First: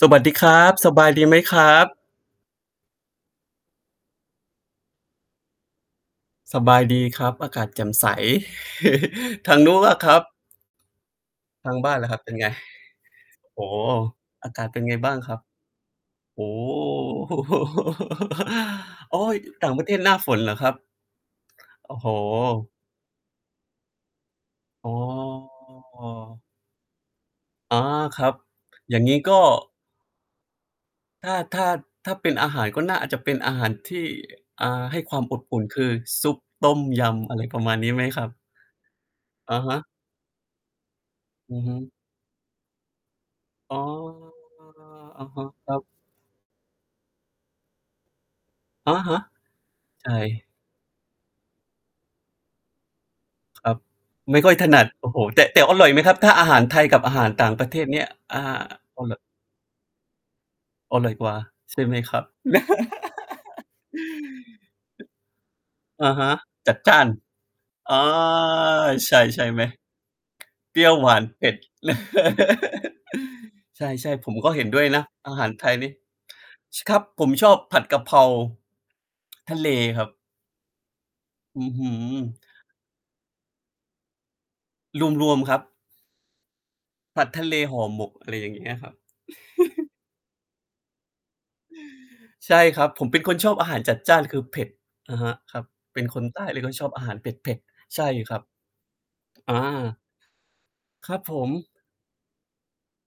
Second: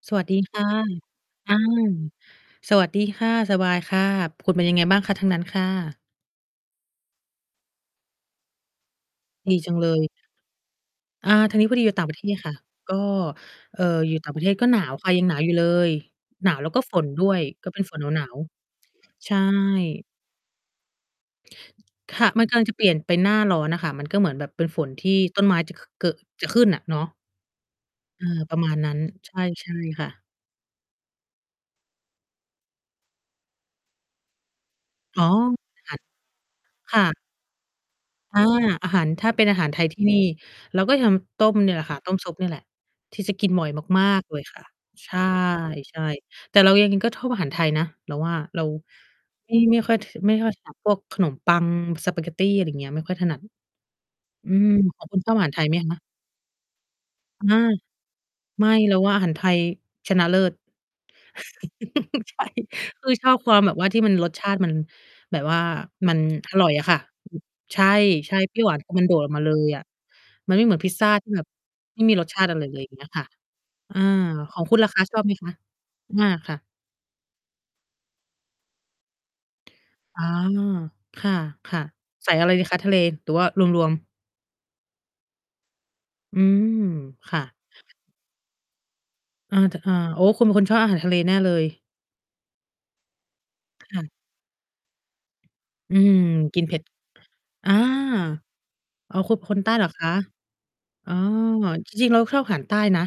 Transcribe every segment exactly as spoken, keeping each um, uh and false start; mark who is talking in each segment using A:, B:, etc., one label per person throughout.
A: ส
B: ส
A: ว
B: ว
A: ัส
B: ัส
A: ด
B: ด
A: ี
B: ี
A: คร
B: ค่
A: ั
B: ะ
A: บ สบายดีไหม
B: อ
A: ค
B: า
A: รับ?
B: สวัสดีค่ะ สบายค่ะ คุณเป็นยังไงบ้างคะ ทางนั้นค่ะ?
A: สบายดีครับ อากาศแจ่มใส ท
B: ด
A: า
B: ี
A: ง
B: จ
A: น
B: ั
A: ู
B: ง
A: ้น
B: เล
A: อะค
B: ย
A: รับ?
B: อา ทางนี้
A: ท
B: พ
A: า
B: อ
A: ง
B: ดี
A: บ
B: อย
A: ้
B: ู
A: า
B: ่
A: น
B: ต่า
A: ล
B: ง
A: ่ะ
B: ป
A: ค
B: ร
A: ร
B: ะ
A: ั
B: เ
A: บ
B: ท
A: เป็
B: ศ
A: นไ
B: ค
A: ง?
B: ่ะ ก็
A: โอ้โฮ
B: เอ่อ อยู่ต่างประเท
A: อา
B: ศ
A: ก
B: ก็
A: าศ
B: ห
A: เป
B: น
A: ็น
B: าว
A: ไง
B: ค่
A: บ
B: ะ
A: ้าง
B: ยัง
A: ค
B: หน
A: ร
B: า
A: ับ?
B: วอยู่เลย
A: โอ้
B: หนาวแล้วก็ฝนด้วย
A: โฮ
B: ก็เป็นฝนหนาว
A: อ๋อ
B: ๆ ใช
A: ต่างประเทศ
B: ่
A: หน้าฝนเหรอครับ? โอ้โฮ
B: ค่ะ มันกำลังจะเปลี่ยนเป็นหน้าร้อนอะค่ะ มันก็เหมือนแบบเป็นฝ
A: อ
B: น
A: ๋อ
B: ที่ต้นไม้จะ ข ก จะขึ้นอะเนาะ
A: อา ค
B: เอ
A: รับ
B: อ ประมาณนั
A: อ
B: ้
A: ย่
B: น
A: างงี้
B: ใช
A: ก็
B: ่ ใช่ค่ะ
A: ถ้า ถ้า ถ้าเป็นอาหาร ก็น่าอาจจะเป็นอาหารที่ อ่า ให้คว
B: อ
A: า
B: ๋
A: ม
B: อ
A: อบอุ่น คือ
B: [unintelligible]
A: ซุป ต้ม
B: ค่
A: ย
B: ะ
A: ำ อะไรประมาณนี้ไหมครับ?
B: อา อาหาร ถ้าเป็น
A: อ
B: อ
A: ะ
B: าหา
A: ฮ
B: รไท
A: ะ
B: ยที่นี่ เราก็ทำต้
A: อื
B: ม
A: อ
B: เ
A: ฮ
B: นี่
A: ึ
B: ยแหละค่ะ ต้มซุปเนี่ยแหละ ที่จะกินบ่อย
A: อ๋อ
B: มากมากเลยค่ะ ใช
A: อะฮะ ครับ
B: ่ ๆ แต่เรายังไงก็ชอบอาหารไทยนะ เราว่า เรา
A: อะฮะ
B: ไม่ ไม่ค่อย
A: ใ
B: ถ
A: ช
B: ไม่
A: ่
B: ค่อยถนัดพวกขนมปัง สปาเกตตี อะไรอย่างเงี้ย ไม่ค่อยถนัด
A: ครับ ไม่ค
B: อื
A: ่อยถ
B: ม
A: นัด
B: ข
A: โ
B: อ
A: อ
B: ง
A: ้
B: ค
A: โ
B: ุ
A: ฮ
B: ณ ชอบ
A: แ
B: อ
A: ต
B: า
A: ่
B: หาร
A: แต
B: ไท
A: ่
B: ยไห
A: อ
B: ม
A: ร่อย
B: ค
A: ไห
B: ะ?
A: มครับ? ถ้าอาหารไทยกับอาหาร
B: อ
A: ต่าง
B: า
A: ประเทศเนี่ย อ่า
B: ไม่ เรา
A: เอา
B: ว่
A: แ
B: า
A: บ
B: อ
A: บ
B: าหารไทยชนะเลิศ
A: อร่อยกว่า ใช่ไหมครับ?
B: ใช่ ก็คือ ชอบความแบบว่า ที่มันรสชาติมันแบบว่า
A: อ
B: มั
A: ะ
B: น
A: ฮะ
B: อร่
A: จ
B: อย
A: ัด
B: อะ
A: จ
B: ค
A: ้
B: ่ะ
A: าน
B: ใช
A: อา
B: ่ ๆ เปรี้ยวหวาน คือมันโ
A: ใ
B: ด
A: ช
B: ด
A: ่
B: ออก
A: ใ
B: ม
A: ช
B: า
A: ่
B: เล
A: ไหม?
B: ยอะ มันไม่เหม
A: เ
B: ื
A: ป
B: อ
A: ร
B: น
A: ี้
B: พ
A: ย
B: ิ
A: ว
B: ซซ
A: ห
B: ่
A: ว
B: า
A: าน
B: ที่แ
A: เ
B: บ
A: ผ
B: บ
A: ็ด
B: ไม่มีรสชาติ อะไรเลยอย่างเงี้ยค่ะ
A: ใ
B: อา
A: ช่ ๆ ผมก็
B: ข
A: เ
B: อ
A: ห
B: ง
A: ็น
B: คุ
A: ด
B: ณ
A: ้วย
B: ล่ะค
A: น
B: ะ
A: ะ
B: ชอบไ
A: อ
B: หม
A: าห
B: ค
A: า
B: ะ?
A: รไทยนี่
B: อา ค่ะ
A: ช ครับ ผมชอบผัดกะเพราทะเลครับ
B: อ๋อ ค
A: อื้อ
B: ่ะ
A: ฮื
B: ๆ ใส่
A: อ
B: อะไรดีคะ ทะเลหรือว่ารวม ๆ?
A: รวม ๆ ครับ
B: อืม
A: ผัด
B: ค่
A: ท
B: ะ
A: ะเล ห่อหมก อะไรอย่างเงี้ยครับ
B: อา แต่ อา โอ้ คุณเป็นคนชอบอาหารทะเลแน่เลย
A: ใช่ครับ ผมเป็นคนชอบอาหารจั
B: ค
A: ด
B: ่
A: จ
B: ะ
A: ้าน คือ เผ็ด อะฮะ ครับ
B: อื
A: เป็น
B: ม
A: คนใต้ เ
B: ก
A: ล
B: ิ
A: ย
B: น
A: ก
B: เ
A: ็
B: ผ็
A: ช
B: ด
A: อบอาหารเผ็ด
B: อา
A: ๆ ใช่ครับ
B: อ๋อ คุณเป็น
A: อ
B: คนใต้เหรอ
A: า
B: คะ? อ
A: ค
B: ๋อ
A: รับผม
B: จริง ๆ เราชอบอาหารใต้นะ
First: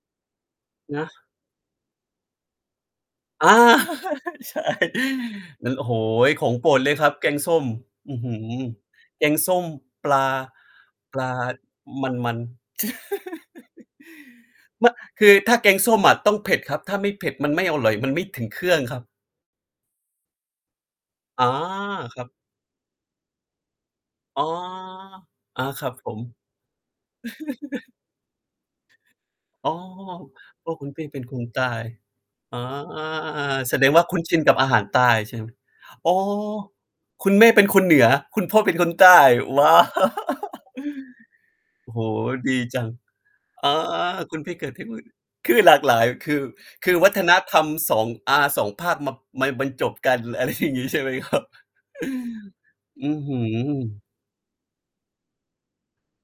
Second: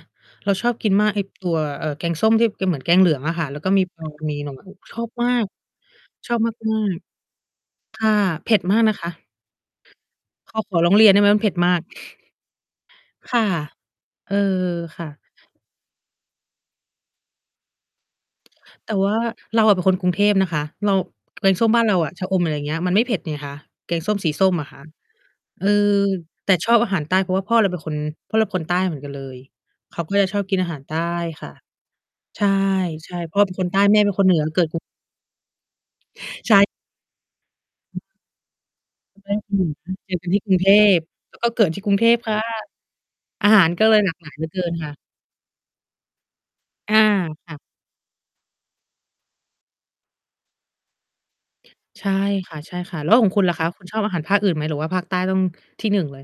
B: เราชอบกิน
A: น
B: มา
A: ะ
B: ก ไอ้ตัว เอ่อ แกงส้ม ที่จะเหมือนแกงเหลืองอะค
A: อ
B: ่ะ
A: า
B: แล้วก็มี ปลา มีหน่
A: ใ
B: อ
A: ช
B: ไม
A: ่
B: ้ ชอบมาก
A: งั้น โอ้โฮ
B: ชอบ
A: ข
B: ม
A: องโปร
B: า
A: ดเล
B: ก
A: ยครับ แกงส้ม
B: ๆ ค่ะ
A: อื้อฮื
B: เผ็ดมากนะคะ
A: แกงส้มปลา
B: เขา ขอร้องเรียน
A: ป
B: ได้
A: ล
B: ไหม?
A: า
B: มันเผ็ดมาก
A: มัน ๆ
B: ค่ะ เออ
A: ไม่
B: ค่ะ
A: คือ ถ้าแกงส้มอะต้องเผ็ดครับ ถ้าไม่เผ็ดมันไม่อร่อย มันไม่ถึงเครื่อง
B: แต
A: ค
B: ่
A: รั
B: ว
A: บ
B: ่าเราอะเป็นคนกรุงเทพนะคะ เรา
A: อ
B: แก
A: า
B: งส้มบ้านเราอะ
A: คร
B: ช
A: ั
B: ะ
A: บ
B: อม อะไรอย่างเงี้ย มันไม่เผ็ดไงคะ แกงส้มสี
A: อ๋
B: ส
A: อ
B: ้มอะค่ะ
A: อ
B: เ
A: า
B: ออ
A: ครับผม
B: แต่ชอบอาหารใต้ เพราะว่าพ่อเราเป็นคน พ่อเราเป็นคนใต้เหมือนกันเลย
A: อ๋อ
B: เขาก็จะชอบกินอ
A: พ
B: า
A: ่
B: ห
A: อ
B: าร
A: คุ
B: ใ
A: ณ
B: ต
A: แป
B: ้
A: ้งเป็นค
B: ค
A: น
B: ่ะ
A: ใต้
B: ใช่
A: อา
B: ใช่ พ่อเป็นคน
A: แ
B: ใ
A: ส
B: ต้
A: ดง
B: แม
A: ว
B: ่
A: ่า
B: เป็
A: ค
B: น
A: ุ้
B: ค
A: น
B: นเห
A: ช
B: นื
A: ิน
B: อ
A: กับ
B: เกิ
A: อ
B: ด
A: า
B: ก
A: ห
B: รุ
A: า
B: ง
A: รใต้ใช่ไหม? อ๋อ
B: ใช่
A: คุณแม่เป็นคนเหนือ คุณพ่อเป็นคนใต้
B: แม่คนเห
A: ว
B: นือ
A: ้าว
B: เจอกันที่กรุงเทพ แล้วก็เกิดที่
A: โ
B: ก
A: อ
B: ร
A: ้
B: ุ
A: โ
B: ง
A: ฮ
B: เทพค่ะ
A: ดีจัง
B: อาหา
A: อ
B: ร
A: า
B: ก็เลย หลากหลา
A: ค
B: ย
A: ุ
B: เห
A: ณ
B: ลื
A: ไ
B: อ
A: ป
B: เก
A: เ
B: ิ
A: กิ
B: น
A: ดที
B: ค
A: ่
B: ่
A: นู
B: ะ
A: ่น คือหลากหลาย คือ ค
B: อ
A: ื
B: า
A: อวัฒน
B: ค
A: ธ
B: ่ะ
A: รรม สอง อา สอง ภาคมา มาบรรจบกัน อะไรอย่างงี้ ใช่ไหมครับ?
B: ใช่ค่ะ ๆ
A: อ
B: แล้
A: ื
B: ว
A: ้อ
B: ขอ
A: ฮ
B: ง
A: ื
B: คุณล่ะคะ คุณช
A: อ
B: อบอาหารภาคอื่นไหม? หรือว่าภาคใต้ต้อง ที่ หนึ่ง เลย